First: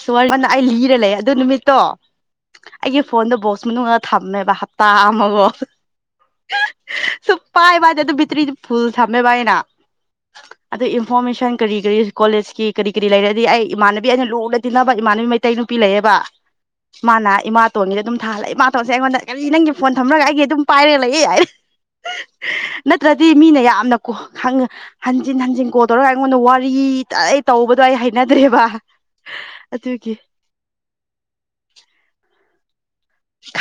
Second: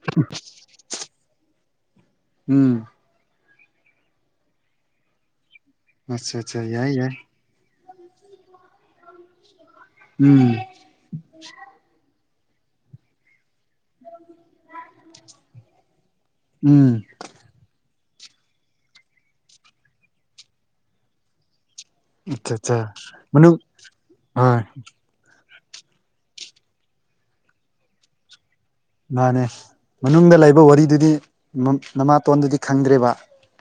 [unintelligible] ꯑꯩ ꯂꯤꯔ ꯂꯩ ꯑꯗꯨꯏ ꯅꯨꯃꯤꯠꯇꯣ ꯎꯝ ꯑꯩꯒꯤ ꯐꯣꯟꯗꯣ ꯕꯣꯛꯁ ꯃꯅꯨꯡꯗ ꯊꯝꯃꯦꯕ ꯍꯞꯇꯥ ꯑꯃꯃꯨꯛ ꯑꯆꯥ ꯑꯆꯥ ꯌꯥꯏ ꯌꯥꯏ ꯑꯗꯣ ꯄꯥꯏꯕ ꯍꯥꯏꯗꯣ ꯕꯤꯇ꯭ꯔꯤꯗꯣ ꯐꯨꯜ ꯊꯝꯃꯦꯕ ꯑꯩꯅ ꯎꯝ ꯑꯗꯨ ꯏꯟꯐꯣꯔꯃꯦꯁꯟ ꯀꯔꯤ ꯀꯔꯤ ꯀꯣꯂꯦꯖꯀꯤ ꯀꯔꯤ ꯀꯔꯤ ꯂꯩꯔꯗꯤ ꯑꯩ ꯏꯃꯥꯟꯅꯕꯤ ꯑꯩꯅ ꯂꯨ ꯇꯤꯟꯅꯕ ꯏꯃꯥꯅꯕꯤ ꯃꯩꯇꯩ ꯅꯨꯄꯤ ꯂꯩꯌꯦꯕ ꯎꯝ ꯃꯥꯅ ꯏꯃꯥ ꯇꯣꯟꯒꯤꯗ ꯑꯗꯨꯝ ꯊꯥꯍꯜꯂꯛꯑꯦ ꯃꯥ ꯇꯣꯟꯁꯦ ꯑꯩꯉꯣꯟꯗ ꯀꯔꯤ ꯅꯪꯒꯤ ꯐꯣꯟ ꯊꯝꯕ꯭ꯔꯅꯦ ꯑꯩꯒꯤ ꯑꯗꯨꯝ ꯄꯥꯏꯔꯒ ꯂꯩꯑꯦ ꯍꯥꯏꯔꯦ ꯑꯠꯆꯥ ꯑꯠꯆꯥ ꯅꯠꯇ꯭ꯔꯗꯤ ꯃꯅꯨꯡ ꯃꯤꯅ ꯌꯥꯝꯅ ꯀꯣ ꯍꯪ ꯍꯣꯏ ꯍꯟꯖꯤꯟ ꯍꯟꯖꯤꯟ ꯀꯣ ꯇꯧꯔꯒ ꯑꯩꯉꯣꯟꯗ ꯋꯥꯔꯤ ꯇꯔꯩ ꯇꯧꯕꯗꯣ ꯑꯩ ꯍꯩꯅꯗ꯭ꯔꯦꯕ ꯃꯥꯅꯦ ꯑꯗꯨꯒꯤ ꯃꯅꯨꯡꯗ ꯂꯩꯕ ꯋꯥꯔꯤꯗꯨꯗꯤ ꯅꯃꯥꯇꯣꯟꯗꯨꯗꯤ ꯈꯪꯗ꯭ꯔꯦꯕ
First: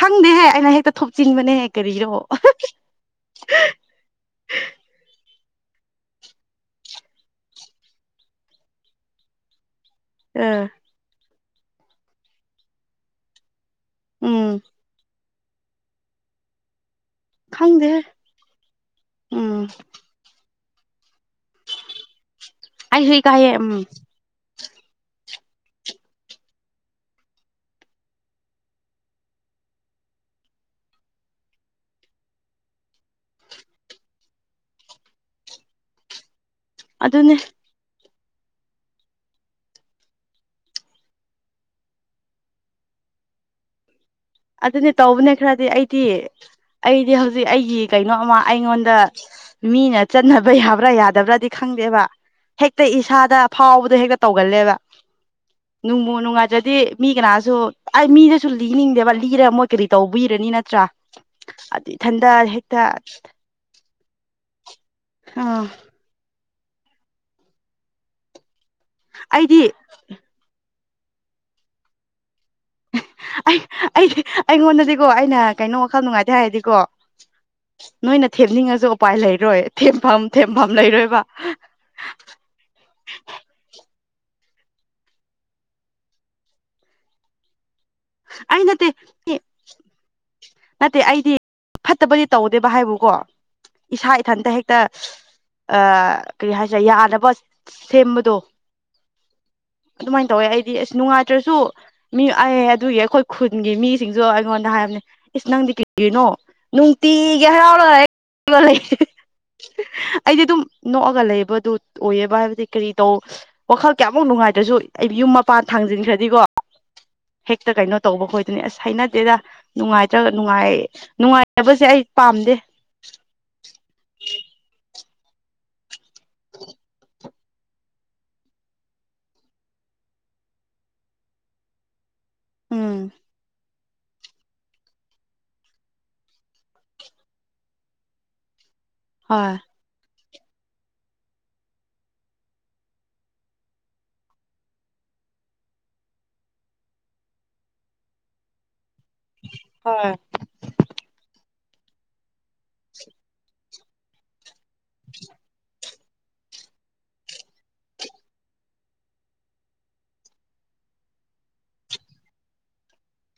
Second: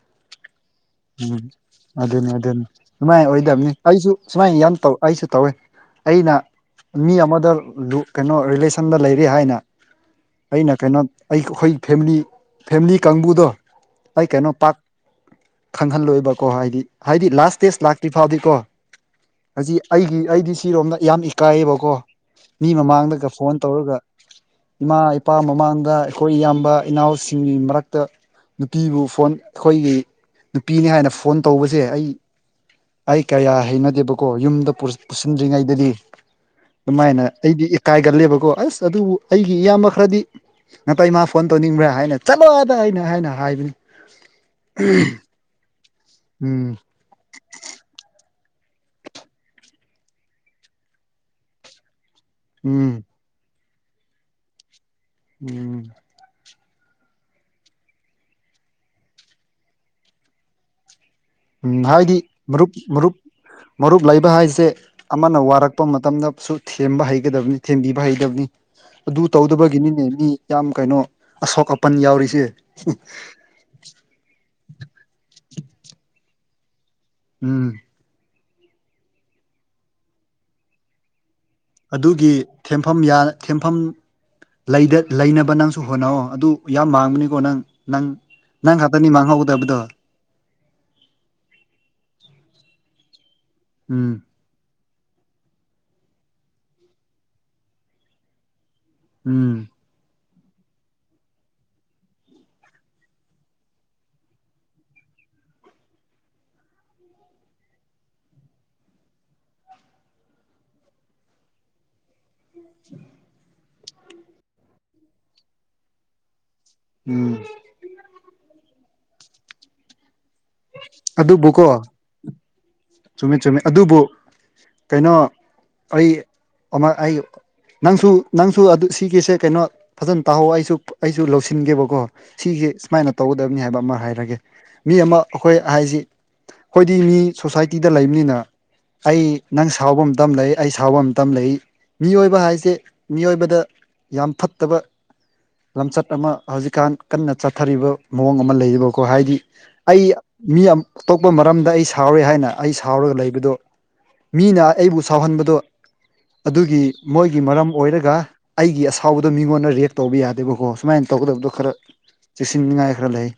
ꯈꯪꯗꯦꯍꯦ ꯑꯩꯅ ꯍꯦꯛꯇ ꯎꯝ ꯊꯣꯆꯤꯟꯕꯅꯦꯍ ꯀꯔꯤꯔꯣ ꯑꯗꯨꯅꯤ ꯑꯗꯨꯅꯤ ꯁꯨꯃꯥꯏꯅ ꯑꯣꯏꯗꯕꯅꯤ ꯑꯩꯁꯨ ꯁꯨꯃꯥꯏꯅ ꯌꯥꯝ ꯇꯧ ꯑꯩꯁꯨ ꯇꯧꯋꯦ ꯑꯩꯅ ꯃꯤ ꯑꯃꯗ ꯀꯩꯅꯣ ꯔꯤꯂꯦꯁꯟꯗ ꯂꯩꯔꯤ ꯍꯥꯏꯅ ꯑ ꯑꯩꯅ ꯀꯩꯅꯣ ꯑꯩ ꯑꯩꯈꯣꯏ ꯐꯦꯃꯤꯂꯤ ꯐꯦꯝꯂꯤ ꯀꯥꯡꯕꯨꯗꯣ ꯑꯩ ꯎꯝ ꯀꯩꯅꯣ ꯄꯥꯛ ꯈꯪꯍꯜꯂꯣꯏꯕꯀꯣ ꯍꯥꯏꯗꯤ ꯍꯥꯏꯗꯤ ꯂꯥꯁ ꯁꯇꯦꯖ ꯈꯪꯗꯦꯍꯦ ꯂꯥꯛꯇ꯭ꯔꯤ ꯐꯥꯎꯗꯤꯀꯣ ꯎꯝ ꯍꯧꯖꯤꯛ ꯑꯩꯒꯤ ꯑꯩꯗꯤ ꯁꯤꯔꯣꯝꯗ ꯌꯥꯝ ꯏꯀꯥꯏꯌꯦꯕꯀꯣ ꯃꯤ ꯑꯩꯁꯨ ꯃꯃꯥꯡꯗꯒ ꯏꯀꯥꯏꯌꯦ ꯐꯣꯟ ꯎꯝ ꯇꯧꯔꯒ ꯏꯃꯥ ꯏꯄꯥ ꯃꯃꯥꯡꯗ ꯑꯩꯈꯣꯏ ꯏꯌꯥꯝꯕ ꯏꯅꯥꯎꯁꯤꯡꯒꯤ ꯃꯔꯛꯇ ꯅꯨꯄꯤꯕꯨ ꯐꯣꯟ ꯑꯩꯈꯣꯏꯒꯤ ꯅꯨꯄꯤꯅꯤ ꯍꯥꯏꯅ ꯐꯣꯟ ꯇꯧꯕꯁꯦ ꯑꯩ ꯑꯩ ꯀꯌꯥ ꯍꯩꯅꯗꯦꯕꯀꯣ ꯌꯨꯝꯗ ꯄꯨꯁꯤꯟꯗ꯭ꯔꯤꯉꯩꯗꯗꯤ ꯑꯗꯨꯃꯥꯏꯅ ꯑꯗꯨꯅꯦ ꯑꯩꯗꯤ ꯏꯀꯥꯏꯒꯜꯂꯦꯕꯀꯣ ꯑꯁ ꯑꯗꯨꯕꯨ ꯑꯩꯒꯤ ꯏꯌꯥꯝꯕ ꯈꯔꯗꯤ ꯅꯇꯩꯃꯥ ꯐꯣꯟ ꯇꯧꯅꯤꯡꯕ꯭ꯔꯥ ꯍꯥꯏꯅ ꯆꯠꯂꯣꯑꯗ ꯑꯩꯅ ꯑꯩꯅ ꯍꯥꯏꯕꯅꯤ ꯑꯗꯨꯅꯦ ꯇꯧꯕꯅꯦ ꯈꯔꯗꯤ ꯑꯩꯗꯤ ꯎꯝ ꯑꯩꯗꯤ ꯍꯧꯖꯤꯛ ꯑꯩꯒꯤ ꯀꯩꯅꯣꯃ ꯑꯩꯉꯣꯟꯗ ꯃꯤꯅ ꯆꯠꯅꯕ ꯌꯥꯕ꯭ꯔꯥ ꯌꯥꯗꯕ꯭ꯔꯥꯗꯤ ꯈꯪꯗꯦꯕ ꯍꯦꯛꯇ ꯎꯝ ꯏꯁꯥꯗ ꯐꯥꯎꯕꯗꯣ ꯍꯦꯛꯇ ꯇꯧꯒꯜꯂꯦꯕ ꯎꯝ ꯅꯨꯡꯃ ꯅꯨꯡꯉꯥꯏ ꯇꯔꯗꯤ ꯃꯤ ꯀꯅꯥꯗꯁꯨ ꯑꯩ ꯃꯤꯗꯁꯨ ꯂꯤꯅꯤꯡꯗꯦꯕ ꯂꯤꯔꯒ ꯃꯣꯏ ꯀꯔꯤ ꯇꯧꯕꯤꯔꯅꯤ ꯅꯠꯇ꯭ꯔꯥ ꯎꯝ ꯑꯗꯨ ꯍꯥꯏꯗꯤ ꯏꯊꯟꯗ ꯃꯔꯨꯞ ꯍꯦꯛꯇ ꯃꯔꯨꯞ ꯃꯔꯨꯞ ꯂꯩꯕ ꯍꯥꯏꯁꯦ ꯑꯃꯅ ꯑꯥ ꯋꯥꯔꯛꯄ ꯃꯇꯝꯗꯁꯨ ꯊꯦꯝꯕ ꯍꯩꯒꯗꯕꯅꯤ ꯊꯦꯝꯕꯤꯕ ꯍꯩꯗꯕꯅꯤ ꯑꯗꯨ ꯑꯩꯗꯤ ꯇꯧꯗꯕꯒꯤꯅꯤꯅꯦ ꯃꯤ ꯌꯥꯝ ꯀꯩꯅꯣ ꯑꯁꯣꯛ ꯑꯄꯟ ꯌꯥꯎꯔꯤꯁꯦ ꯑꯩ ꯑꯩ ꯑꯩꯉꯣꯟꯗꯗꯤꯀꯣ ꯑꯩꯅ ꯀꯩꯅꯣ ꯋꯥꯈꯜ ꯅꯨꯡꯉꯥꯏꯇꯦ ꯍꯥꯏꯔꯗꯤꯀꯣ ꯎꯝ ꯅꯣꯏꯅ ꯊꯦꯝꯅꯤꯡꯉꯁꯨ ꯎꯄꯥꯏ ꯂꯩꯔꯣꯏ ꯊꯦꯝꯐꯝ ꯊꯦꯝꯐꯝ ꯂꯩꯔꯣꯏꯕ ꯑꯗꯨꯒꯤ ꯊꯦꯝꯐꯝ ꯌꯥ ꯊꯦꯝꯐꯝ ꯂꯩꯗ ꯂꯩꯅꯕ ꯅꯪꯁꯨ ꯍꯣꯠꯅꯑꯣ ꯑꯗꯨ ꯌꯥꯝ ꯃꯥꯡꯕꯅꯤꯀꯣ ꯅꯪ ꯅꯪ ꯑꯩ ꯅꯪ ꯅꯠꯇꯦ ꯈꯛꯇꯥꯅꯤ ꯃꯥꯡꯍꯧꯒꯗꯕꯗꯣ ꯅꯠꯇꯦ ꯑꯩꯗꯤ ꯐꯠꯇꯕꯗꯤ ꯇꯧꯗꯦꯕ ꯍꯥꯏꯕꯨꯀꯣ ꯏꯁꯥ ꯎꯝ ꯏꯊꯟꯇ ꯍꯦꯛ ꯇ ꯑ ꯀꯔꯤ ꯍꯥꯏꯁꯤꯔ ꯌꯥꯗꯕ ꯁꯦꯝꯕꯗꯣ ꯎꯝ ꯑꯗꯨꯃꯥꯏꯅ ꯇꯧꯋꯦ ꯑꯩꯗꯤ ꯑꯁ ꯅꯨꯡꯉꯥꯏꯇ꯭ꯔꯁꯨ ꯃꯤ ꯑꯩ ꯑꯗꯨꯒꯤ ꯑꯩꯈꯣꯏ ꯈꯨꯟꯒꯤ ꯃꯤꯁꯤꯡꯁꯨ ꯑꯩꯉꯣꯟꯗ ꯍꯥꯏꯕꯅꯦ ꯏꯁ ꯅꯪꯗꯤ ꯀꯤꯒꯤꯅꯣ ꯅꯨꯡꯇꯤꯒꯤ ꯍꯔꯥꯎꯔ ꯍꯦꯛ ꯂꯩ ꯑꯩꯗꯤ ꯑꯗꯨꯝ ꯅꯣꯛꯑꯒ ꯂꯩꯕ ꯑꯗꯨ ꯑꯣꯏꯑꯕ ꯍꯥꯏꯕ ꯀꯔꯤ ꯇꯧ ꯋꯥꯈꯜ ꯀꯌꯥꯃꯨꯛ ꯅꯨꯡꯉꯥꯏꯗ꯭ꯔꯁꯨ ꯑꯩ ꯌꯨꯝ ꯃꯄꯥꯟ ꯊꯥꯡꯖꯤꯟꯈ꯭ꯔꯗꯤꯀꯣ ꯎꯝ ꯍꯦꯛꯇ ꯀꯩꯅꯣ ꯇꯧꯕ ꯈꯣꯏꯗꯨꯅꯦ ꯑꯁ ꯍꯩꯅꯗꯦꯗ ꯅꯨꯡꯉꯥꯏꯇ꯭ꯔꯒ ꯅꯨꯡꯉꯥꯏ ꯅꯨꯡꯉꯥꯏ ꯑꯗꯨꯕꯨꯀꯣ ꯑꯩ ꯄꯥꯝꯗꯦ ꯆꯨꯝꯃꯦ ꯆꯨꯝꯃꯦ ꯑꯗꯨꯕꯨ ꯀꯩꯅꯣ ꯑꯩ ꯑꯃ ꯑꯩ ꯅꯪꯁꯨ ꯅꯪꯁꯨ ꯑꯗꯨ ꯁꯤꯒꯤꯁꯦ ꯀꯩꯅꯣ ꯐꯖꯅ ꯇꯥꯍꯧ ꯑꯩꯁꯨ ꯑꯩꯁꯨ ꯂꯧꯁꯤꯟꯒꯦꯕꯀꯣ ꯁꯤꯁꯦ ꯎꯝ ꯁꯨꯃꯥꯏꯅ ꯇꯧꯒꯗꯕꯅꯤ ꯍꯥꯏꯕ ꯑꯃ ꯍꯥꯏꯔꯒꯦ ꯃꯤ ꯑꯃ ꯑꯩꯈꯣꯏ ꯍꯥꯏꯁꯤ ꯑꯩꯈꯣꯏꯗꯤ ꯃꯤ ꯁꯣꯁꯥꯏꯇꯤꯗ ꯂꯩꯕꯅꯤꯅ ꯑꯩ ꯍꯣꯏ ꯅꯪ ꯁꯥꯎꯕ ꯑꯃꯇꯝ ꯂꯩ ꯑꯩ ꯁꯥꯎꯕ ꯑꯃꯇꯝ ꯂꯩ ꯃꯤꯑꯣꯏꯕ ꯍꯥꯏꯁꯦ ꯃꯤꯑꯣꯏꯕꯗ ꯌꯥꯝ ꯐꯠꯇꯕ ꯂꯝꯆꯠ ꯑꯃ ꯍꯧꯖꯤꯛꯀꯥꯟ ꯀꯟꯅ ꯆꯠꯊꯔꯤꯕ ꯃꯑꯣꯡ ꯑꯃ ꯂꯩꯔꯤꯕ ꯀꯣ ꯍꯥꯏꯗꯤ ꯑꯩ ꯍꯣꯏ ꯃꯤ ꯑꯇꯣꯞꯄ ꯃꯔꯝꯗ ꯑꯩ ꯁꯥꯎꯔꯦ ꯍꯥꯏꯅ ꯑꯩ ꯁꯥꯎꯔꯒ ꯂꯩꯕꯗꯣ ꯃꯤꯅ ꯑꯩꯕꯨ ꯁꯥꯎꯍꯟꯕꯗꯣ ꯑꯗꯨꯒꯤ ꯃꯣꯏꯒꯤ ꯃꯔꯝ ꯑꯣꯏꯔꯒ ꯑꯩꯒꯤ ꯑꯁꯥꯎꯕꯗꯣ ꯃꯤꯉꯣꯟꯗ ꯔꯦꯛ ꯇꯧꯕ ꯌꯥꯗꯦꯕꯀꯣ ꯁꯨꯃꯥꯏꯅ ꯇꯧꯒꯗꯕꯗꯣ ꯈꯔ ꯆꯦꯛꯁꯤꯟꯅꯤꯉꯥꯏ ꯈꯔ ꯂꯩ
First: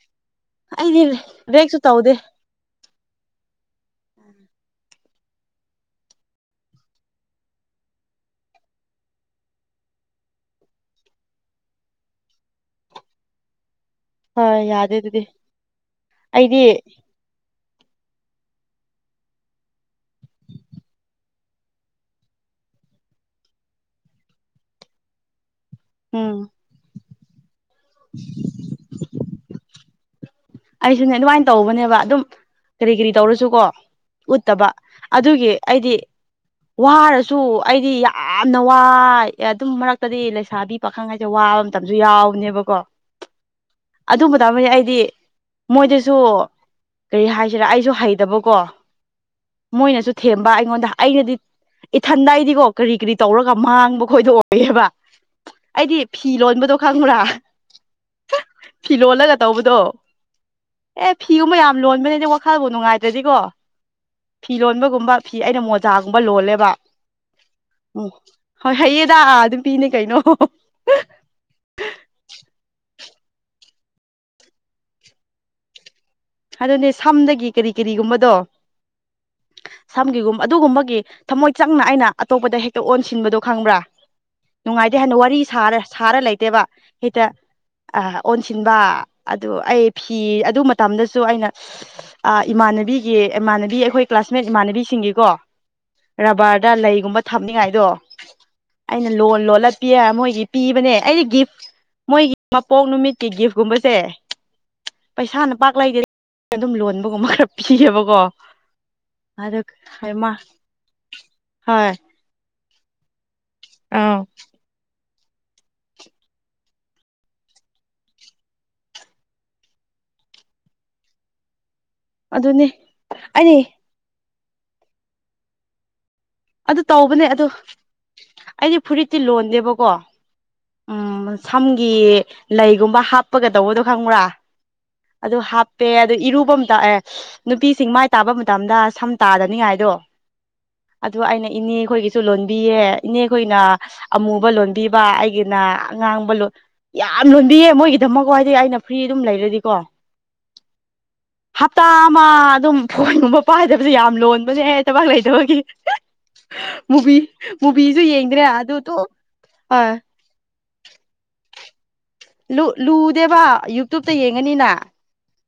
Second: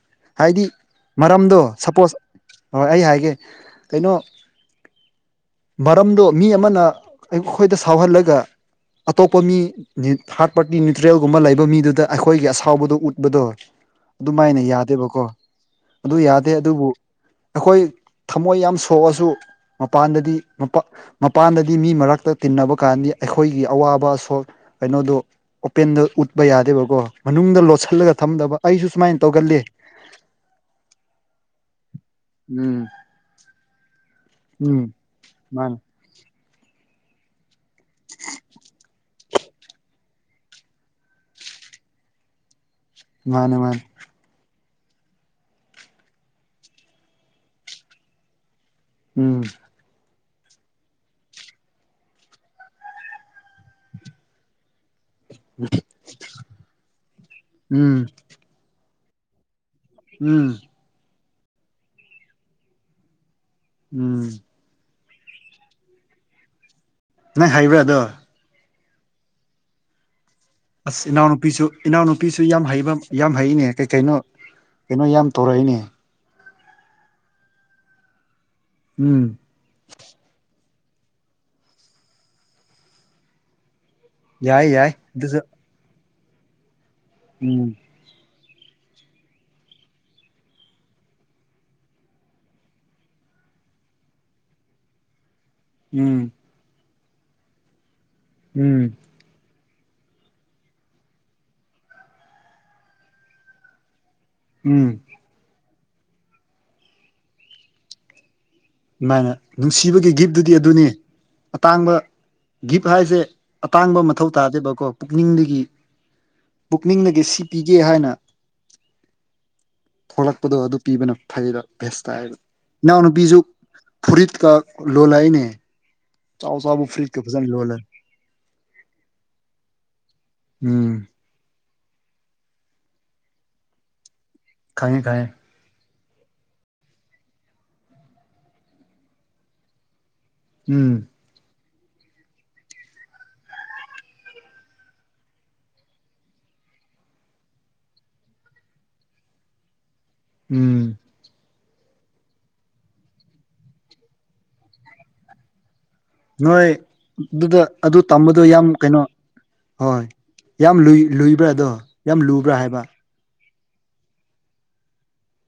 ꯍꯥꯏꯗꯤ ꯑꯩꯗꯤ ꯃꯔꯝꯗꯣ ꯕ꯭ꯔꯦꯛꯁꯨ ꯇꯧꯗꯦ ꯁꯄꯣꯁ ꯍꯣꯏ ꯑꯩ ꯍꯥꯏꯒꯦ ꯀꯩꯅꯣ ꯃꯔꯝꯗꯣ ꯃꯤ ꯑꯃꯅ ꯑꯩꯈꯣꯏꯗ ꯁꯥꯎꯍꯜꯂꯒ ꯑꯇꯣꯞꯄ ꯃꯤ ꯍꯥꯥꯔꯠ ꯄꯥꯔꯇꯤ ꯅ꯭ꯌꯨꯇ꯭ꯔꯦꯜꯒꯨꯝꯕ ꯂꯩꯕ ꯃꯤꯗꯨꯗ ꯑꯩꯈꯣꯏꯒꯤ ꯑꯁꯥꯎꯕꯗꯣ ꯎꯠꯄꯗꯣ ꯍꯣꯏ ꯑꯗꯨꯃꯥꯏꯅ ꯌꯥꯗꯦ ꯑꯗꯨꯗꯤ ꯌꯥꯗꯦꯕꯀꯣ ꯑꯗꯨ ꯌꯥꯗꯦ ꯑꯩꯗꯤ ꯑꯗꯨꯕꯨ ꯑꯩꯈꯣꯏ ꯊꯃꯣꯏ ꯌꯥꯝ ꯁꯣꯛꯑꯁꯨ ꯃꯄꯥꯟꯗꯗꯤ ꯃꯄꯥꯟꯗꯗꯤ ꯃꯤ ꯃꯔꯛꯇ ꯇꯤꯟꯅꯕ ꯀꯥꯟꯗꯤ ꯑꯩꯈꯣꯏꯒꯤ ꯑꯋꯥꯕ ꯑꯁꯣꯛ ꯀꯩꯅꯣꯗꯨ ꯑꯣꯄꯦꯟꯗ ꯎꯝ ꯎꯠꯄ ꯌꯥꯗꯦꯕꯀꯣ ꯃꯅꯨꯡꯗ ꯂꯣꯠꯁꯤꯜꯂꯒ ꯊꯝꯗꯕ ꯑꯩꯁꯨ ꯁꯨꯃꯥꯏꯅ ꯇꯧꯒꯜꯂꯤ ꯑꯩꯁꯨꯅꯦ ꯑꯗꯨꯃꯥꯏꯅ ꯇꯧꯕꯅꯦꯕ ꯑꯗꯨꯝ ꯎꯝ ꯀꯔꯤ ꯀꯔꯤ ꯇꯧꯔꯁꯨꯀꯣ ꯎꯠꯇꯕ ꯎꯝ ꯑꯗꯨꯒꯤ ꯃꯥꯅꯦ ꯑꯩꯗꯤ ꯋꯥꯔꯁꯨ ꯑꯩꯗꯤ ꯌꯥꯝꯅ ꯋꯥꯏ ꯑꯦ ꯑꯗꯨꯝ ꯃꯔꯛꯇꯗꯤ ꯂꯩꯁꯥꯕꯤ ꯄꯥꯈꯪ ꯍꯥꯏꯁꯦ ꯋꯥꯕ ꯃꯇꯝꯁꯨ ꯌꯥꯎꯕꯅꯦꯕꯀꯣ ꯃꯥꯅꯦ ꯃꯥꯅꯦ ꯑꯗꯨꯝꯕꯗ ꯑꯃꯅꯤ ꯑꯩꯗꯤ ꯃꯣꯏꯗꯁꯨ ꯀꯔꯤ ꯍꯥꯏꯁꯤꯔꯥ ꯑꯩꯁꯨ ꯍꯩꯇꯕꯀꯣ ꯎꯝ ꯃꯣꯏꯅꯁꯨ ꯊꯦꯝꯕ ꯑꯩꯉꯣꯟꯗ ꯑꯩꯅꯗꯤ ꯏꯊꯟꯗꯥꯏꯗꯤꯀꯣ ꯀꯔꯤ ꯀꯔꯤ ꯇꯧꯔꯒ ꯃꯥꯡꯕ ꯈꯣꯏꯗ ꯑꯣꯏꯌꯦꯕ ꯑꯩꯗꯤ ꯐꯤ ꯂꯣꯟꯕꯗꯣ ꯈꯪꯉ꯭ꯔꯥ ꯎꯝ ꯐꯤ ꯂꯣꯜꯂꯒ ꯇꯧꯕꯗꯣ ꯎꯝ ꯑꯦ ꯐꯤꯒꯨꯝꯕ ꯌꯥꯝ ꯂꯣꯟꯕꯅꯦꯅꯦ ꯋꯥꯈꯜꯕꯨ ꯅꯨꯡꯉꯥꯏꯇ꯭ꯔꯗꯤꯀꯣ ꯎꯝ ꯐꯤ ꯂꯣꯟꯕꯒꯨꯝꯕ ꯐꯤ ꯑꯩꯅ ꯃꯣꯖꯥꯒꯨꯝꯕ ꯂꯣꯜꯂꯦꯕ ꯅꯪ ꯍꯩꯕ꯭ꯔꯥ ꯑꯗꯣ ꯎꯝ ꯍꯣꯏ ꯍꯌꯦꯗ ꯑꯥ ꯑꯗꯨꯝ ꯄꯤꯅꯦ ꯀꯩꯅꯣ ꯑꯁ ꯏꯅꯥꯎꯅꯨꯄꯤꯁꯨ ꯏꯅꯥꯎꯅꯨꯄꯤꯁꯨ ꯌꯥꯝ ꯍꯩꯕ ꯌꯥꯝ ꯍꯩꯅꯦ ꯀꯩ ꯀꯩꯅꯣ ꯀꯩꯅꯣ ꯌꯥꯝ ꯇꯧꯔꯛꯏꯅꯦ ꯑꯗꯨꯅꯦ ꯁꯝꯗꯒꯤ ꯀꯔꯤ ꯀꯔꯤꯒꯨꯝꯕꯗꯣ ꯎꯝ ꯁꯝꯒꯤꯒꯨꯝꯕ ꯑꯗꯨꯒꯨꯝꯕꯒꯤ ꯊꯝꯃꯣꯏ ꯆꯪꯅ ꯑꯩꯅ ꯑꯇꯣꯞꯄꯗ ꯍꯦꯛꯇ ꯑꯣꯟꯁꯤꯟꯕꯗꯣ ꯈꯪꯕ꯭ꯔꯥ ꯌꯥꯏ ꯌꯥꯏ ꯅꯨꯡꯉꯥꯏꯇꯦ ꯍꯥꯏꯟꯅ ꯋꯥꯔꯤ ꯑꯗꯨꯁꯨ ꯁꯥꯔ ꯁꯥꯔ ꯂꯩꯇꯦꯕ ꯍꯦꯛꯇ ꯎꯝ ꯑ ꯑꯣꯟꯁꯤꯟꯕ ꯑꯗꯨ ꯑꯩ ꯐꯤ ꯑꯗꯨ ꯃꯇꯝꯗꯁꯨ ꯁꯨ ꯑꯩꯅ ꯏꯃꯥꯟꯅꯕꯤꯒꯤ ꯏꯃꯥꯟꯅꯕꯤ ꯑꯩꯈꯣꯏ ꯀ꯭ꯂꯥꯁꯃꯦꯠ ꯏꯃꯥꯟꯅꯕꯤꯁꯤꯡꯒꯤꯀꯣ ꯎꯝ ꯕꯥꯔꯗ ꯂꯩꯒꯨꯝꯕ ꯊꯝꯅꯤꯉꯥꯏꯗꯣ ꯎꯝ ꯑꯩꯅ ꯂꯣꯟ ꯂꯣꯜꯂꯠꯄꯤꯔ ꯃꯣꯏꯒꯤ ꯄꯤꯕꯅꯦ ꯑꯩꯗꯤ ꯒꯤꯐ ꯃꯣꯏꯒꯤ ꯃꯄꯣꯛ ꯅꯨꯃꯤꯠꯀꯤ ꯒꯤꯐꯀꯨꯝꯕꯁꯦ ꯎꯝ ꯄꯩꯁꯥꯅ ꯄꯥꯛ ꯂꯩꯗꯦ ꯑꯗꯨꯝ ꯂꯣꯟꯕꯒꯨꯝꯕ ꯈꯔ ꯄꯤꯌꯦꯕꯀꯣ ꯑꯗꯨꯃꯥꯏꯅ ꯑꯗꯨ ꯅꯨꯡꯁꯤꯕꯒꯤ ꯃꯥ ꯒꯤꯐꯇꯨꯗꯤ ꯑꯗꯨꯅꯤ ꯍꯣꯏ ꯑꯇꯥꯡꯕ ꯒꯤꯞ ꯍꯥꯏꯁꯦ ꯑꯇꯥꯡꯕ ꯑꯥ ꯃꯊꯧ ꯇꯥꯗꯦꯕꯀꯣ ꯄꯨꯛꯅꯤꯡꯗꯒꯤ ꯄꯨꯛꯅꯤꯡꯗꯒꯤ ꯁꯤ ꯄꯤꯒꯦ ꯍꯥꯏꯅ ꯊꯣꯛꯂꯛꯄꯗꯣ ꯑꯗꯨ ꯄꯤꯕꯅ ꯐꯩꯗ ꯚꯦꯁꯇꯥꯏ ꯑꯗꯨꯅꯦ ꯏꯅꯥꯎꯅꯨꯄꯤꯁꯨ ꯑꯩꯅꯦ ꯐꯨꯔꯤꯠꯀ ꯂꯣ ꯂꯩꯅꯦ ꯑꯗꯨ ꯇꯧꯕꯅꯦ ꯑꯗꯨ ꯂꯣꯜꯂꯦ ꯑꯩꯗꯤ ꯐꯨꯔꯤꯠꯇꯤ ꯂꯣꯟꯗꯦꯕꯀꯣ ꯎꯝ ꯁꯝꯒꯤ ꯂꯩꯒꯨꯝꯕ ꯍꯥꯞꯄꯒ ꯇꯧꯕꯗꯣ ꯈꯪꯕ꯭ꯔꯥ ꯈꯪꯉꯦ ꯈꯪꯉꯦ ꯑꯗꯨ ꯄꯦ ꯑꯗꯨꯗ ꯏꯔꯨꯕ ꯑꯃꯇ ꯑꯦ ꯅꯨꯄꯤꯁꯤꯡ ꯃꯥꯏ ꯇꯥꯕ ꯃꯇꯝꯗ ꯁꯝ ꯇꯥꯗꯅꯤꯡꯉꯥꯏꯗꯣ ꯎꯝ ꯑꯗꯨ ꯑꯩꯅ ꯏꯅꯦ ꯈꯣꯏꯒꯤꯁꯨ ꯂꯣꯟꯕꯤꯌꯦ ꯏꯅꯦ ꯈꯣꯏꯅ ꯑꯃꯨꯕ ꯂꯣꯟꯕꯤꯕ ꯑꯩꯒꯤꯅ ꯑꯉꯥꯡꯕ ꯂ ꯌꯥꯝ ꯂꯣꯟꯕꯤꯌꯦ ꯃꯣꯏꯒꯤꯗꯃꯛ ꯋꯥꯏꯗꯒꯤꯩ ꯑꯩꯅ ꯐ꯭ꯔꯤ ꯑꯗꯨꯝ ꯂꯩꯔꯗꯤꯀꯣ ꯎꯝ ꯍꯞꯇꯥ ꯑꯃ ꯑꯗꯨꯝ ꯐꯣꯟꯒꯨꯝꯕ ꯄꯥꯏꯗꯕꯁꯦ ꯌꯥꯝ ꯂꯣꯟꯕꯅꯦꯍ ꯊꯕꯛ ꯂꯩꯇꯕꯒꯤ ꯅꯣꯏ ꯃꯨꯚꯤ ꯑꯗꯨꯗ ꯑꯗꯨ ꯃꯨꯚꯤꯁꯨ ꯇꯝꯕꯗꯣ ꯌꯦꯡꯗ꯭ꯔꯦ ꯌꯥꯝ ꯑꯗꯨꯗꯣ ꯀꯩꯅꯣ ꯍꯣꯏ ꯌꯥꯝ ꯂꯨꯏ ꯂꯨꯏꯕ꯭ꯔꯥ ꯑꯗꯣ ꯌꯥꯝ ꯂꯨꯕ꯭ꯔꯥ ꯍꯥꯏꯕ ꯂꯨꯗꯦꯕ ꯌꯨꯇꯨꯕꯇ ꯌꯦꯡꯉꯅꯤꯅ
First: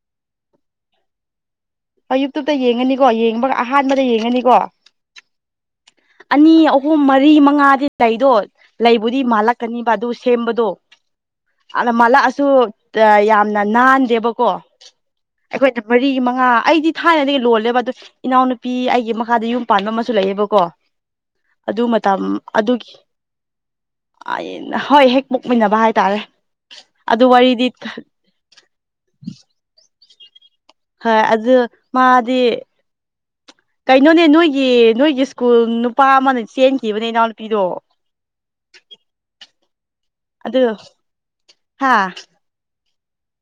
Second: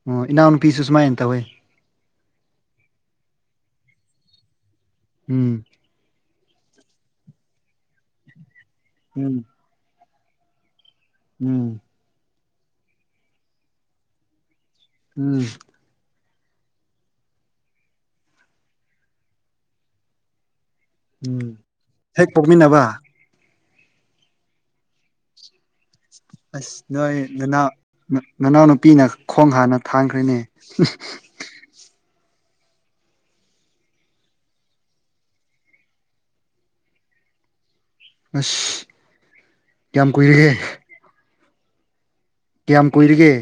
ꯑꯣ ꯏꯅꯥꯎ ꯅꯨꯄꯤꯁꯨ ꯁꯨꯃꯥꯏꯅ ꯇꯧꯋꯦ ꯍ ꯌꯨꯇꯨꯕꯇ ꯌꯦꯡꯉꯅꯤꯀꯣ ꯌꯦꯡꯉꯕꯒ ꯑꯍꯥꯟꯕꯗ ꯌꯦꯡꯉꯅꯤꯀꯣ ꯎꯝ ꯑꯅꯤ, ꯑꯍꯨꯝ, ꯃꯔꯤ, ꯃꯉꯥꯗꯤ ꯂꯩꯗꯣ ꯂꯩꯕꯨꯗꯤ ꯎꯝ ꯃꯥꯜꯂꯛ ꯀꯅꯤꯕ ꯑꯗꯨ ꯁꯦꯝꯕꯗꯣ꯫ ꯎꯝ ꯅ ꯃꯥꯜꯂꯛ ꯑꯁꯨ ꯌꯥꯝꯅ ꯅꯥꯟꯗꯦꯕ ꯀꯣ ꯎꯝ ꯑꯩꯈꯣꯏꯗ ꯃꯔꯤ ꯃꯉꯥ, ꯑꯩꯗꯤ ꯊꯥꯏꯅꯗꯒꯤ ꯂꯣꯜꯂꯦꯕ, ꯑꯗꯣ ꯏꯅꯥꯎ ꯅꯨꯄꯤ ꯑꯩꯒꯤ ꯃꯈꯥꯗ ꯌꯨꯝ ꯄꯥꯟꯕ ꯑꯃꯁꯨ ꯂꯩꯌꯦꯕꯀꯣ꯫ ꯎꯝ ꯑꯗꯨ ꯃꯇꯝ ꯍꯦꯛ ꯑꯗꯨꯒꯤ ꯄꯣꯛꯃꯤꯟꯅꯕ ꯍꯣꯏ ꯍꯦꯛ ꯃꯨꯛꯃꯤꯟꯅꯕ ꯍꯥꯏꯇꯥꯔꯦ ꯑꯁ ꯅꯣꯏ ꯑꯗꯨ ꯋꯥꯔꯤꯗꯤ ꯅꯅꯥꯎ ꯅꯅꯥꯎꯅꯨꯄꯤꯅ ꯈꯣꯡ ꯍꯥꯟꯅ ꯊꯥꯡꯈ꯭ꯔꯦꯅꯦ ꯍꯣꯏ ꯑꯗꯨ ꯃꯥꯗꯤ ꯀꯩꯅꯣꯅꯦ ꯅꯣꯏꯒꯤ ꯅꯣꯏꯒꯤ ꯁ꯭ꯀꯨꯜ ꯅꯨꯄꯥ ꯑꯃꯅ ꯆꯦꯟꯈꯤꯕꯅꯦ ꯏꯅꯥꯎꯅꯨꯄꯤꯗꯣ ꯑꯁ ꯀꯌꯥꯝ ꯀꯨꯏꯔꯒꯦ ꯑꯗ ꯍꯥ ꯀꯌꯥꯝ ꯀꯨꯏꯔꯤꯒꯦ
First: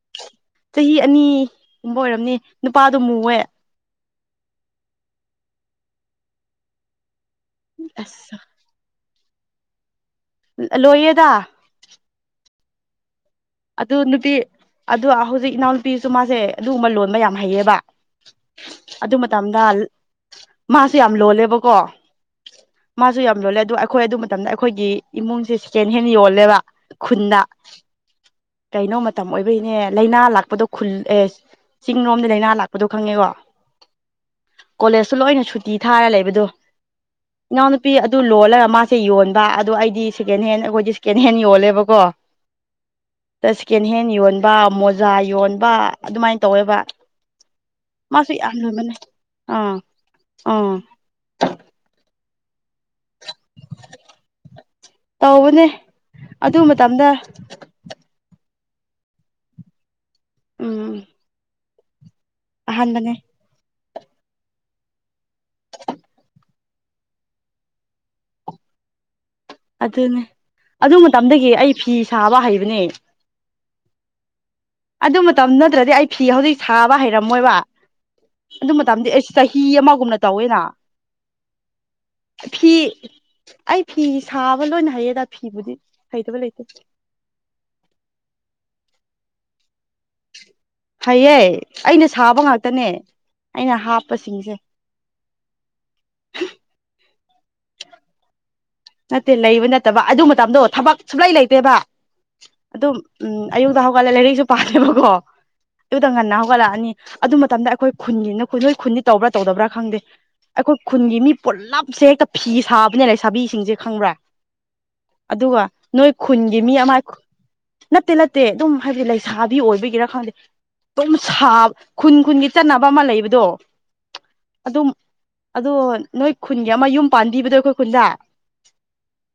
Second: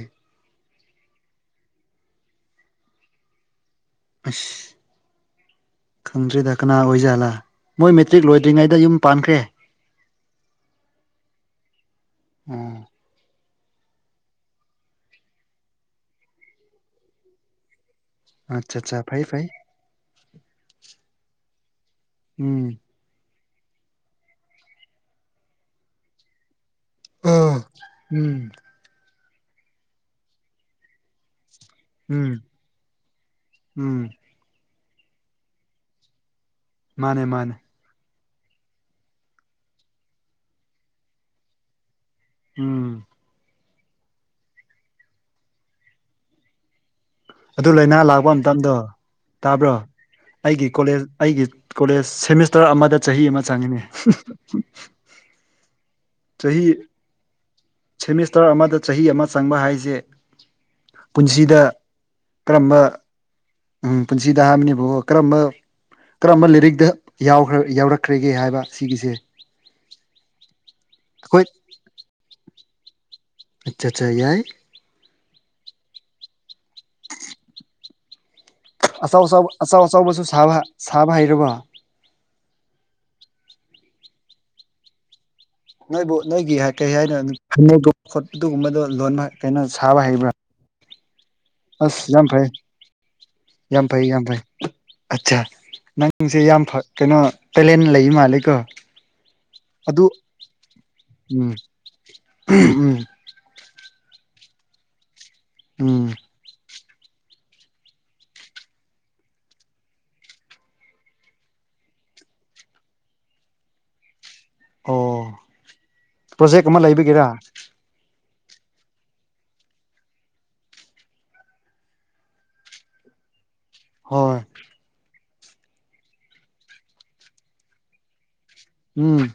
ꯆꯍꯤ ꯑꯅꯤꯒꯨꯝꯕ ꯑꯣꯏꯔꯝꯅꯤ ꯅꯨꯄꯥꯗꯨꯣ ꯃꯨꯑꯦ ꯑꯁ ꯈꯪꯗ꯭ꯔꯤꯗ ꯀꯅꯥ ꯑꯣꯏꯖꯥꯠꯂꯥ ꯃꯣꯏ ꯃꯦꯇ꯭ꯔꯤꯛ ꯑꯁ ꯂꯣꯏꯗ꯭ꯔꯤꯉꯩꯗ ꯌꯨꯝ ꯄꯥꯟꯈ꯭ꯔꯦ ꯂꯣꯏꯌꯦꯗ꯫ ꯎꯝ ꯑꯗꯨ ꯅꯨꯄꯤ ꯑꯗ ꯍꯧꯖꯤꯛ ꯏꯅꯥꯎꯅꯨꯄꯤꯁꯨ ꯃꯥꯁꯦ, ꯑꯗꯨꯒꯨꯝꯕ ꯂꯣꯟꯕ ꯌꯥꯝ ꯍꯩꯌꯦꯕ꯫ ꯑꯠꯆꯥ ꯑꯠꯆꯥ ꯑꯗꯨ ꯐꯩ ꯐꯩ ꯃꯇꯝꯗ ꯃꯥꯁꯨ ꯌꯥꯝ ꯂꯣꯜꯂꯦꯕꯀꯣ ꯎꯝ ꯃꯥꯁꯨ ꯌꯥꯝ ꯂꯣꯜꯂꯦ ꯑꯗꯨꯣ ꯑꯩꯈꯣꯏ ꯑꯗꯨ ꯃꯇꯝꯗ ꯑꯩꯈꯣꯏꯒꯤ ꯏꯃꯨꯡꯁꯦ ꯁꯦꯀꯦꯟ ꯍꯦꯟ ꯌꯣꯜꯂꯦꯕ꯫ ꯈꯨꯟꯗ ꯑꯥ ꯎꯝ ꯀꯩꯅꯣ ꯃꯇꯝ ꯑꯣꯏꯕꯒꯤꯅꯦ ꯂꯩꯅꯥ ꯂꯥꯛꯄꯗꯣ ꯈꯨꯜ ꯑꯦ ꯆꯤꯡꯔꯣꯝꯗ ꯎꯝ ꯂꯩꯅꯥ ꯂꯥꯛꯄꯗꯣ ꯈꯪꯉꯦꯀꯣ, ꯎꯝ ꯀꯣꯂꯦꯖꯇ ꯂꯣꯏꯅ ꯁꯨꯇꯤ ꯊꯥꯔ ꯂꯩꯕꯗꯣ꯫ ꯃꯥꯅꯦ ꯃꯥꯅꯦ꯫ ꯏꯅꯥꯎ ꯅꯨꯄꯤ ꯑꯗꯨ ꯂꯣꯜꯂꯒ ꯃꯥꯁꯦ ꯌꯣꯟꯕ ꯑꯗꯣ ꯑꯩꯗꯤ ꯁꯦꯀꯦꯟ ꯍꯦꯟ ꯑꯩꯈꯣꯏꯗꯤ ꯁꯦꯀꯦꯟ ꯍꯦꯟ ꯌꯣꯜꯂꯦꯕ ꯀꯣ꯫ ꯎꯝ ꯁꯦꯀꯦꯟ ꯍꯦꯟ ꯌꯣꯟꯕ ꯃꯣꯖꯥ ꯌꯣꯟꯕ ꯑꯗꯨꯃꯥꯏꯅ ꯇꯧꯋꯦꯕ ꯑꯗꯨ ꯂꯩꯅꯥ ꯂꯥꯛꯄ ꯃꯥꯁꯨ ꯌꯥꯝ ꯃꯇꯝꯗꯣ ꯂꯣꯟꯕꯅꯦ ꯇꯥꯕ꯭ꯔꯣ ꯑꯥ ꯑꯩꯒꯤ ꯑꯥ ꯀꯣꯂꯦꯖ ꯑꯩꯒꯤ ꯀꯣꯂꯦꯖ ꯁꯦꯃꯤꯁꯇꯔ ꯑꯃꯗ ꯆꯍꯤ ꯑꯃ ꯆꯪꯉꯤꯅꯦ꯫ ꯇꯧꯕꯅꯦ꯫ ꯑꯗꯨ ꯆꯍꯤ, ꯃꯇꯝꯗ ꯁꯦꯃꯤꯁꯇꯔ ꯑꯃꯗ ꯆꯍꯤ ꯑꯃ ꯆꯪꯕ ꯍꯥꯏꯁꯦ, ꯎꯝ ꯄꯨꯟꯁꯤꯗ ꯀꯔꯝꯕ, ꯑꯍꯥꯟꯕꯅꯦ ꯎꯝ ꯄꯨꯟꯁꯤꯗ ꯍꯥꯏꯕꯅꯦꯕꯀꯣ ꯀꯔꯝꯕ, ꯀꯔꯝꯕ ꯂꯤꯔꯤꯛꯗ ꯌꯥꯎꯈ꯭ꯔ ꯌꯥꯎꯔꯛꯈ꯭ꯔꯒꯦ ꯍꯥꯏꯕ ꯁꯤꯒꯤꯁꯦ? ꯑꯗꯨꯅꯦ ꯑꯗꯨ ꯑꯩꯈꯣꯏ ꯃꯇꯝꯗꯒꯤ ꯑꯩ ꯐꯤ ꯁꯥꯕ ꯍꯩꯕꯅꯦ꯫ ꯑꯆꯥ ꯑꯆꯥ ꯌꯥꯏ꯫ ꯑꯗꯨ ꯃꯇꯝ ꯅꯠꯇ꯭ꯔꯗꯤ ꯑꯩ ꯐꯤ ꯍꯧꯖꯤꯛ ꯁꯥꯕ ꯍꯩꯔꯝꯃꯣꯏꯕꯥ꯫ ꯑꯗꯨ ꯃꯇꯝꯗꯤ ꯑꯆꯧ ꯑꯁꯨ ꯑꯆꯧ ꯆꯍꯤ ꯑꯆꯧ ꯑꯃꯒꯨꯝꯅ ꯑꯆꯧꯕꯁꯨ ꯁꯥꯕ ꯇꯧꯋꯦꯅ꯫ ꯁꯥꯕ ꯍꯩꯔꯕꯣ ꯐꯤ ꯑꯩ ꯐꯤ ꯁꯥꯕ ꯂꯣꯏꯅ ꯍꯩꯌꯦꯗ꯫ ꯐꯤꯕꯨꯗꯤ ꯅꯣꯏꯕꯨ ꯍꯩꯇꯕ ꯅꯣꯏꯒꯤ ꯂꯩꯇꯦ ꯀꯩ ꯍꯥꯏꯅꯣ ꯈꯒꯨꯝꯕ ꯈꯣꯠꯄꯗꯨ ꯃꯘꯨ ꯂꯣꯟꯕ ꯀꯩꯅꯣ ꯁꯥꯕ ꯍꯩꯕ꯭ꯔꯥ? ꯍꯩꯑꯦ, ꯑꯁ ꯑꯩꯅ ꯌꯥꯝ ꯁꯥꯕ ꯐꯩ ꯉꯥꯛꯇꯅꯦ ꯑꯩꯅ ꯌꯥꯝ ꯐꯩ ꯌꯥꯝ ꯐꯩ ꯍꯥꯞꯄꯁꯤꯡꯁꯦ꯫ ꯑꯠꯆꯥ ꯅꯪꯁꯦ ꯌꯥꯝ ꯀꯩꯅꯣ ꯇꯦꯂꯦꯟ ꯂꯩ ꯃꯥꯜꯂꯦꯀꯣ꯫ ꯅꯠꯇꯦ ꯂꯩꯕ ꯅꯠꯇꯕ ꯑꯗꯨ ꯃꯇꯝꯗꯣ ꯊꯕꯛ ꯁꯨꯞꯂꯩ ꯎꯝ ꯂꯩꯇꯦꯕ ꯑꯗꯨꯝ꯫ ꯎꯝ ꯎꯝ ꯑꯌꯨꯛꯇ ꯍꯧꯒꯠꯂꯦ ꯂꯥꯏꯔꯤꯛꯁꯨ ꯄꯥꯥꯍꯜꯂꯦꯕꯀꯣ ꯎꯝ ꯑꯗꯨꯗ ꯉꯟꯅ ꯍꯧꯒꯠꯂꯛꯑꯅꯤ꯫ ꯑꯗꯨ ꯃꯇꯝꯗ ꯑꯩꯈꯣꯏ ꯈꯨꯟꯒꯤ ꯅꯣꯏ ꯈꯨꯟꯒꯤ ꯇꯧꯕ꯭ꯔꯥ ꯇꯧꯗꯕ꯭ꯔꯥ ꯈꯪꯗꯦ ꯑꯩꯈꯣꯏ ꯈꯨꯟꯒꯤ ꯃꯤ ꯄꯨꯂꯞꯁꯦ ꯍꯦꯛꯇ ꯐꯤ ꯁꯥꯕꯅꯦ ꯂꯩ ꯁꯥꯕꯤꯁꯤꯡꯁꯦ ꯈꯪꯕ꯭ꯔꯥ ꯑꯣ ꯑꯗꯨꯒ ꯅꯣꯏ ꯈꯨꯟꯒꯤ ꯄ꯭ꯔꯣꯖꯦꯛ ꯃꯤ ꯑꯃ ꯂꯩꯕꯒꯤꯔ ꯅꯠꯇꯦ ꯅꯠꯇꯦ ꯑꯗꯨꯝ ꯍꯥꯏꯕꯗꯤ ꯂꯩꯁꯥꯕꯤ ꯑꯣꯏꯕꯒꯤꯔꯥ ꯈꯪꯗꯦ ꯑꯗꯨꯝ ꯁꯥ ꯈꯨꯟ ꯈꯨꯟꯒꯤ ꯆꯠꯅꯕ ꯑꯃ ꯂꯩꯕꯗꯣ ꯍꯣꯏ ꯑꯗꯨꯝ ꯑꯗꯣ ꯅꯣꯏ ꯈꯨꯟꯒꯤ ꯑꯃ ꯌꯨꯝ ꯄꯥꯟꯕꯤꯕꯗꯣ ꯑꯩꯈꯣꯏ ꯈꯨꯟꯗ ꯎꯝ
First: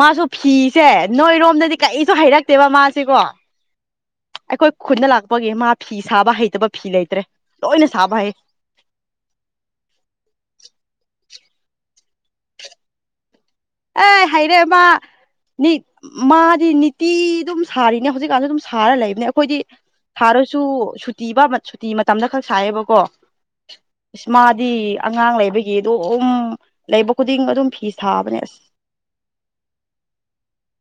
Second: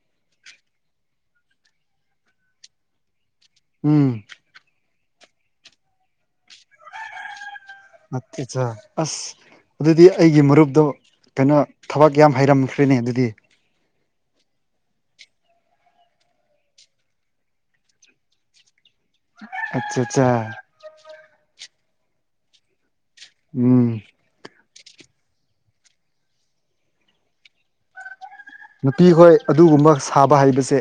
ꯃꯥꯁꯨ ꯐꯤꯁꯦ ꯅꯣꯏꯔꯣꯝꯗꯗꯤ ꯀꯔꯤꯁꯨ ꯍꯩꯔꯛꯇꯦꯕ ꯃꯥꯁꯤꯀꯣ ꯎꯝ ꯑꯩꯈꯣꯏ ꯈꯨꯟꯗ ꯂꯥꯛꯄꯒꯤ ꯃꯥ ꯐꯤ ꯁꯥꯕ ꯍꯩꯇꯕ ꯐꯤ ꯂꯩꯇ꯭ꯔꯦ꯫ ꯂꯣꯏꯅ ꯁꯥꯕ ꯍꯩ ꯃꯇꯆꯥ ꯑꯁ, ꯑꯗꯨꯗꯤ ꯑꯩꯒꯤ ꯃꯔꯨꯞꯇꯣ ꯀꯩꯅꯣ ꯊꯕꯛ ꯌꯥꯝ ꯍꯩꯔꯝꯈ꯭ꯔꯦꯅꯦ ꯑꯗꯨꯗꯤ, ꯑꯦ ꯍꯩꯔꯦ ꯃꯥ, ꯃꯥꯗꯤ ꯅꯤꯇꯤ ꯑꯗꯨꯝ ꯁꯥꯔꯤꯅꯦ ꯍꯧꯖꯤꯛꯀꯥꯟꯁꯨ ꯑꯗꯨꯝ ꯁꯥꯔ ꯂꯩꯕꯅꯦ ꯑꯩꯈꯣꯏꯗꯤ ꯑꯠꯆꯥ ꯑꯠꯆꯥ ꯁꯥꯔꯁꯨ ꯁꯨꯇꯤꯕ ꯁꯨꯇꯤ ꯃꯇꯝꯗ ꯈꯛ ꯁꯥꯏꯌꯦꯕꯀꯣ꯫ ꯎꯝ ꯏꯁ ꯃꯥꯗꯤ, ꯑꯉꯥꯡ ꯂꯩꯕꯒꯤ ꯑꯗꯨꯝ ꯂꯩꯕ ꯈꯨꯗꯤꯡ ꯑꯗꯨꯝ ꯐꯤ ꯁꯥꯥꯕꯅꯦ ꯑꯁ, ꯅꯨꯄꯤꯈꯣꯏ ꯑꯗꯨꯒꯨꯝꯕ ꯁꯥꯕ ꯍꯩꯕꯁꯦ,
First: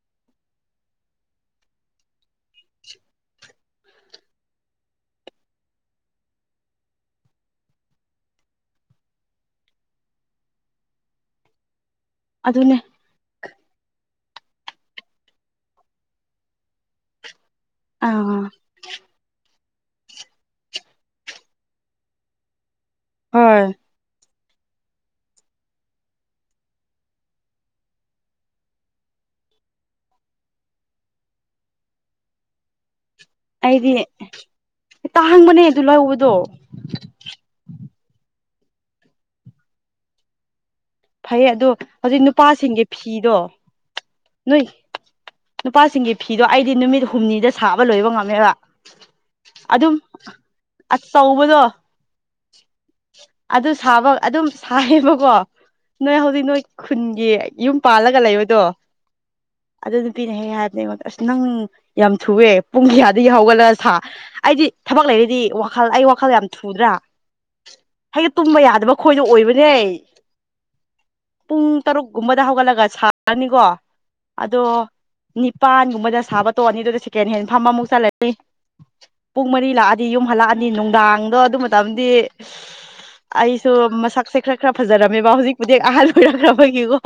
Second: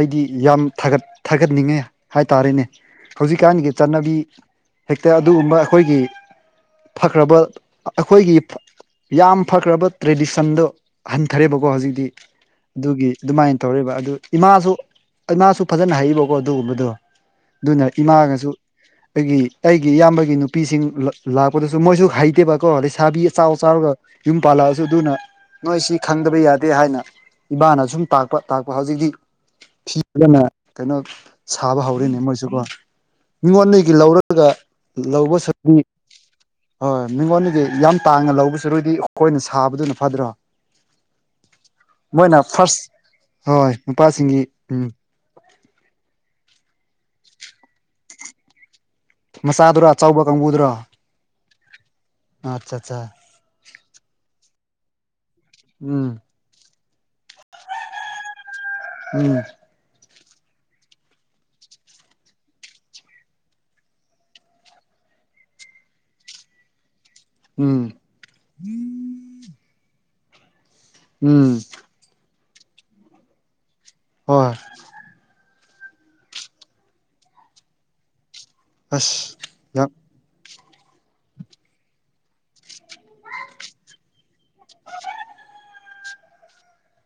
ꯑꯩꯗꯤ, ꯌꯥꯝ ꯊꯥꯒꯠ ꯊꯥꯒꯠꯅꯤꯡꯉꯦ ꯍꯥꯏꯇꯥꯔꯦꯅꯦ꯫ ꯍꯧꯖꯤꯛꯀꯥꯟꯒꯤ ꯆꯠꯅꯕꯤ ꯍꯦꯛꯇ ꯑꯗꯨꯒꯨꯝꯕ ꯑꯩꯈꯣꯏꯒꯤ ꯐꯈ꯭ꯔꯕꯥ ꯑꯩꯈꯣꯏꯒꯤ ꯌꯥꯝ ꯐꯈ꯭ꯔꯕꯥ ꯇ꯭ꯔꯦꯗꯤꯁꯟꯗꯣ ꯍꯟ ꯐꯔꯦꯕꯀꯣ ꯍꯧꯖꯤꯛꯇꯤ ꯑꯗꯨꯅꯦ ꯑꯗꯨꯒꯤ ꯑꯗꯨꯃꯥꯏꯅ ꯇꯧꯔꯤꯕ ꯑꯗꯨ ꯏꯃꯥꯁꯨ ꯏꯃꯥꯁꯨ ꯐꯖꯅ ꯍꯩꯕꯀꯣ ꯑꯗꯨꯒꯨꯝꯕꯗꯣ ꯑꯗꯨꯅ ꯑꯥ ꯏꯃꯥꯒꯁꯨ ꯑꯩꯒꯤ ꯑꯩꯒꯤ ꯏꯌꯥꯝꯕꯒꯤ ꯅꯨꯄꯤꯁꯤꯡ ꯂꯥꯛꯄꯗꯁꯨ ꯃꯣꯏꯁꯨ ꯍꯩꯇꯦꯕ ꯀꯣ ꯂꯩꯁꯥꯕꯤ ꯑꯆꯥꯎ ꯍꯣꯏ ꯆꯥꯎꯔꯒ ꯌꯨꯝ ꯄꯥꯜꯂꯛꯑꯁꯨ ꯑꯗꯨꯅ ꯅꯣꯏꯁꯤ ꯈꯪꯗꯕ ꯌꯥꯗꯦ ꯍꯥꯏꯅ ꯏꯃꯥꯅ ꯁꯨꯝ ꯇꯥꯛꯄ ꯇꯥꯛꯄ ꯍꯧꯖꯤꯛꯇꯤ ꯐꯤꯒꯅ ꯀꯩꯅꯣ ꯁꯥꯕ ꯍꯧꯔꯤꯅꯦ ꯃꯣꯏꯁꯨꯀꯣ ꯑꯩꯗꯤ ꯃꯤꯉꯣꯟꯗꯒꯤ ꯂꯧꯔꯒ ꯂꯧꯕ ꯇꯥꯡꯕꯅꯦ ꯑꯗꯨ ꯁꯛꯕꯅꯤ ꯂꯧꯕꯗꯣ ꯍꯣꯏ ꯍꯣꯏ ꯃꯤꯉꯣꯟꯗꯒꯤ ꯌꯥꯝ ꯇꯥꯡꯅ ꯂꯧꯕ ꯁꯔꯨꯛꯗꯤ ꯈꯣꯏꯅ ꯁꯥꯕꯗꯨꯅ ꯐꯠꯗ꯭ꯔꯣ ꯐꯩꯌꯦ ꯑꯗꯣ ꯍꯧꯖꯤꯛ ꯐꯥꯔꯁ ꯅꯨꯄꯥꯁꯤꯡꯒꯤ ꯐꯤꯗꯣ ꯍꯣꯏ ꯅꯨꯄꯥꯁꯤꯡꯒꯤ ꯅꯣꯏ ꯎꯝ ꯅꯨꯄꯥꯁꯤꯡꯒꯤ ꯐꯤꯗꯣ ꯑꯩꯗꯤ ꯅꯨꯃꯤꯠ ꯍꯨꯝꯅꯤꯗ ꯁꯥꯕ ꯂꯣꯏꯕ ꯉꯝꯃꯦꯕ ꯃꯆꯥꯗꯨꯔꯥ ꯑꯗꯨꯝ ꯑꯆꯧꯕ ꯀꯥꯡꯕꯨꯗꯨꯔꯥ ꯑꯆꯧꯕꯗꯣ ꯑꯠꯆꯥ ꯑꯠꯆꯥ ꯑꯗꯨ ꯁꯥꯕ ꯑꯗꯨꯝ ꯁꯥꯏꯌꯦꯕꯀꯣ ꯎꯝ ꯅꯣꯏ ꯍꯧꯖꯤꯛ ꯅꯣꯏ ꯈꯨꯟꯒꯤ ꯌꯨꯝ ꯄꯥꯜꯂꯒ ꯂꯩꯕꯥꯗꯣ ꯎꯝ ꯑꯗꯨ ꯅꯨꯄꯤꯅ ꯍꯦꯛ ꯍꯦꯛ ꯍꯥꯏꯕꯅꯦ ꯑꯩꯉꯣꯟꯗ ꯑꯁ ꯅꯪ ꯌꯥꯝ ꯊꯨꯑꯦ ꯄꯨꯡ ꯀꯌꯥꯗꯒꯤ ꯍꯧꯒꯠꯂ ꯁꯥ ꯑꯩꯗꯤ ꯊꯕꯛ ꯂꯩꯔꯗꯤ ꯋꯥꯈꯜ ꯑꯩ ꯋꯥꯈꯜ ꯌꯥꯝ ꯊꯨꯗ꯭ꯔꯥ ꯎꯝ ꯍꯥꯢꯗꯤ ꯇꯨꯝꯕ ꯌꯥꯗꯕ ꯈꯣꯏꯅ ꯑꯣꯏꯕꯅꯦ ꯎꯝ ꯄꯨꯡ ꯇꯔꯨꯛꯀꯨꯝꯕꯗ ꯍꯧꯒꯠꯂꯒ ꯁꯥꯔꯅꯤꯀꯣ ꯍꯣꯏ ꯑꯗꯣ ꯅꯤꯄꯥꯟꯒꯨꯝꯕꯗ ꯁꯥꯕ ꯇꯣꯛꯑꯅꯤ ꯑꯗꯨꯗ ꯁꯦꯀꯦꯟ ꯍꯦꯟ ꯐꯝꯕ ꯑꯃꯨꯛ ꯆꯠꯂꯅꯤ ꯑꯁ ꯄꯨꯡ ꯃꯔꯤ ꯌꯥꯝ ꯂꯥꯛꯑꯗꯤ ꯌꯨꯝ ꯍꯜꯂꯛꯑꯅꯤ ꯅꯨꯡꯗꯥꯡꯗꯣ ꯑꯗꯨ ꯃꯇꯝꯗꯤ ꯑꯩꯁꯨ ꯃꯁꯛꯁꯦ ꯈꯔ ꯈꯔ ꯐꯖꯔꯝꯃꯦꯕ ꯍꯧꯖꯤꯛꯄꯨꯗꯤ ꯑꯍꯜ ꯑꯣꯏꯔꯛꯈ꯭ꯔꯕꯒꯤꯀꯣ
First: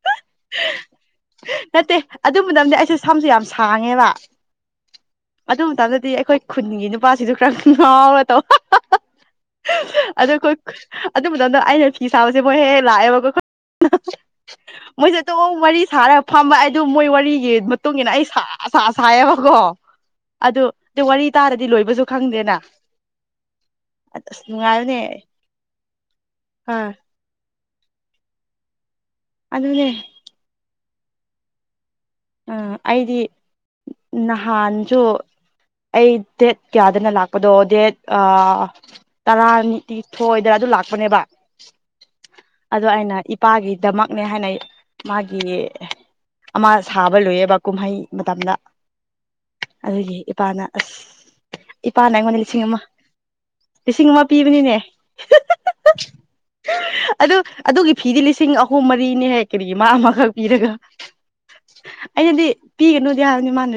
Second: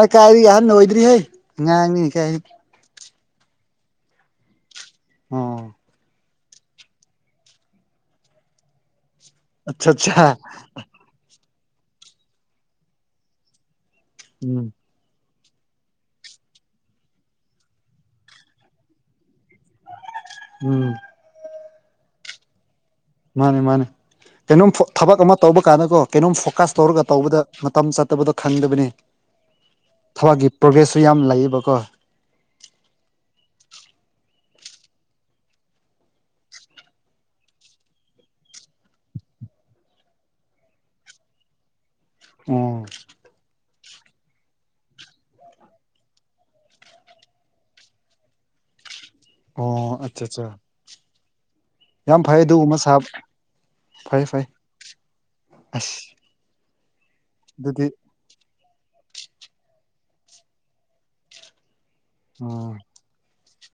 ꯑ ꯀꯥꯏꯔꯤ ꯍꯥꯏꯔ ꯅꯣꯏꯗ꯭ꯔꯤ ꯍꯣꯏ [inaudible] ꯅꯠꯇꯦ ꯑꯗꯨꯝ ꯃꯇꯝꯗꯤ ꯑꯩꯁꯦ ꯁꯝꯁꯦ ꯌꯥꯝ ꯁꯥꯡꯉꯦꯕ ꯑꯣ ꯑꯗꯨ ꯃꯇꯝꯗꯗꯤ ꯑꯩꯈꯣꯏ ꯈꯨꯟꯒꯤ ꯅꯨꯄꯥꯁꯤꯁꯨ ꯈꯔ ꯉꯥꯎꯒꯦ ꯇꯧ ꯑꯠꯆꯥ ꯑꯠꯆꯥ ꯑꯗꯨ ꯃꯇꯝꯗ ꯑꯩꯅ ꯐꯤ ꯁꯥꯕꯁꯦ ꯃꯣꯏ ꯍꯦꯛ ꯍꯦꯛ ꯂꯥꯛꯑꯦꯕꯀꯣ ꯎꯝ ꯃꯣꯏꯁꯦ ꯇ ꯋꯥꯔꯤ ꯁꯥꯔ ꯐꯝꯃ ꯑꯩ ꯑꯗꯨ ꯃꯣꯏ ꯋꯥꯔꯤꯒꯤ ꯃꯇꯨꯡ ꯏꯟꯅ ꯑꯩ ꯁꯥ ꯁꯥ ꯁꯥꯏꯌꯦꯕꯀꯣ ꯑꯗꯨ ꯎꯝ ꯑ ꯋꯥꯔꯤ ꯇꯥꯔꯗꯤ ꯂꯣꯏꯕꯁꯨ ꯈꯪꯗꯦꯅ ꯃꯥꯅꯤ ꯃꯥꯅꯤ ꯑꯁ ꯀꯩꯅꯣꯝ ꯅꯨꯡꯉꯥꯏꯕꯅꯦ ꯊꯕꯛ ꯑꯃ ꯇꯧꯕ ꯀꯥꯟꯗꯀꯣ ꯀꯩꯅꯣꯝ ꯐꯣꯀꯁ ꯑꯥ ꯇꯧꯔꯒ ꯇꯧꯕꯗ ꯃꯇꯝ ꯆꯠꯇꯕꯗꯣ ꯈꯪꯗꯕꯅꯤ ꯑꯗꯨꯅꯦ ꯊꯕꯛꯀꯤ ꯄ꯭ꯔꯣꯒ꯭ꯔꯦꯁꯁꯨ ꯌꯥꯝ ꯂꯩꯌꯦꯕꯀꯣ ꯎ ꯑꯩꯗꯤ ꯅꯍꯥꯟꯁꯨ ꯑꯩ ꯗꯦꯠ ꯀꯌꯥꯗꯅ ꯂꯥꯛꯄꯗꯣ ꯗꯦꯠ ꯇꯔꯥꯅꯤꯤ ꯊꯣꯏꯗ꯭ꯔꯥ ꯑꯗꯨ ꯂꯥꯛꯄꯅꯦꯕ ꯑꯣ ꯑꯗꯣ ꯑꯩꯅ ꯏꯄꯥꯒꯤꯗꯃꯛꯅꯦ ꯍꯥꯏꯅ ꯃꯥꯒꯤ ꯑꯃ ꯁꯥꯕ ꯂꯣꯏꯑꯦꯕ ꯀꯨꯝꯍꯩ ꯃꯇꯝꯗ ꯑꯣ ꯑꯗꯨꯒꯤ ꯑꯆꯥ ꯆꯥ ꯏꯄꯥꯅ ꯑꯁ ꯏꯄꯥꯅ ꯑꯩꯉꯣꯟꯗ ꯂꯤꯁꯤꯡ ꯑꯃ ꯁꯥꯕ ꯂꯤꯁꯤꯡ ꯑꯃ ꯐꯩ ꯐꯩ ꯄꯤꯕꯅꯤꯅꯦ ꯑꯁ ꯑꯗꯨ ꯑꯗꯨꯗꯤ ꯑꯗꯨꯒꯤ ꯐꯤꯗꯤ ꯂꯤꯁꯤꯡ ꯑꯍꯨꯝ ꯃꯔꯤꯅꯦꯍꯦ ꯀꯔꯤꯒꯤ ꯃꯥ ꯑꯃꯈꯛ ꯄꯤꯔꯒ ꯑꯩꯅꯗꯤ ꯑꯣ ꯄꯤꯒꯅꯨꯗꯤ ꯍꯥꯏꯕꯅꯤ ꯃꯥꯅ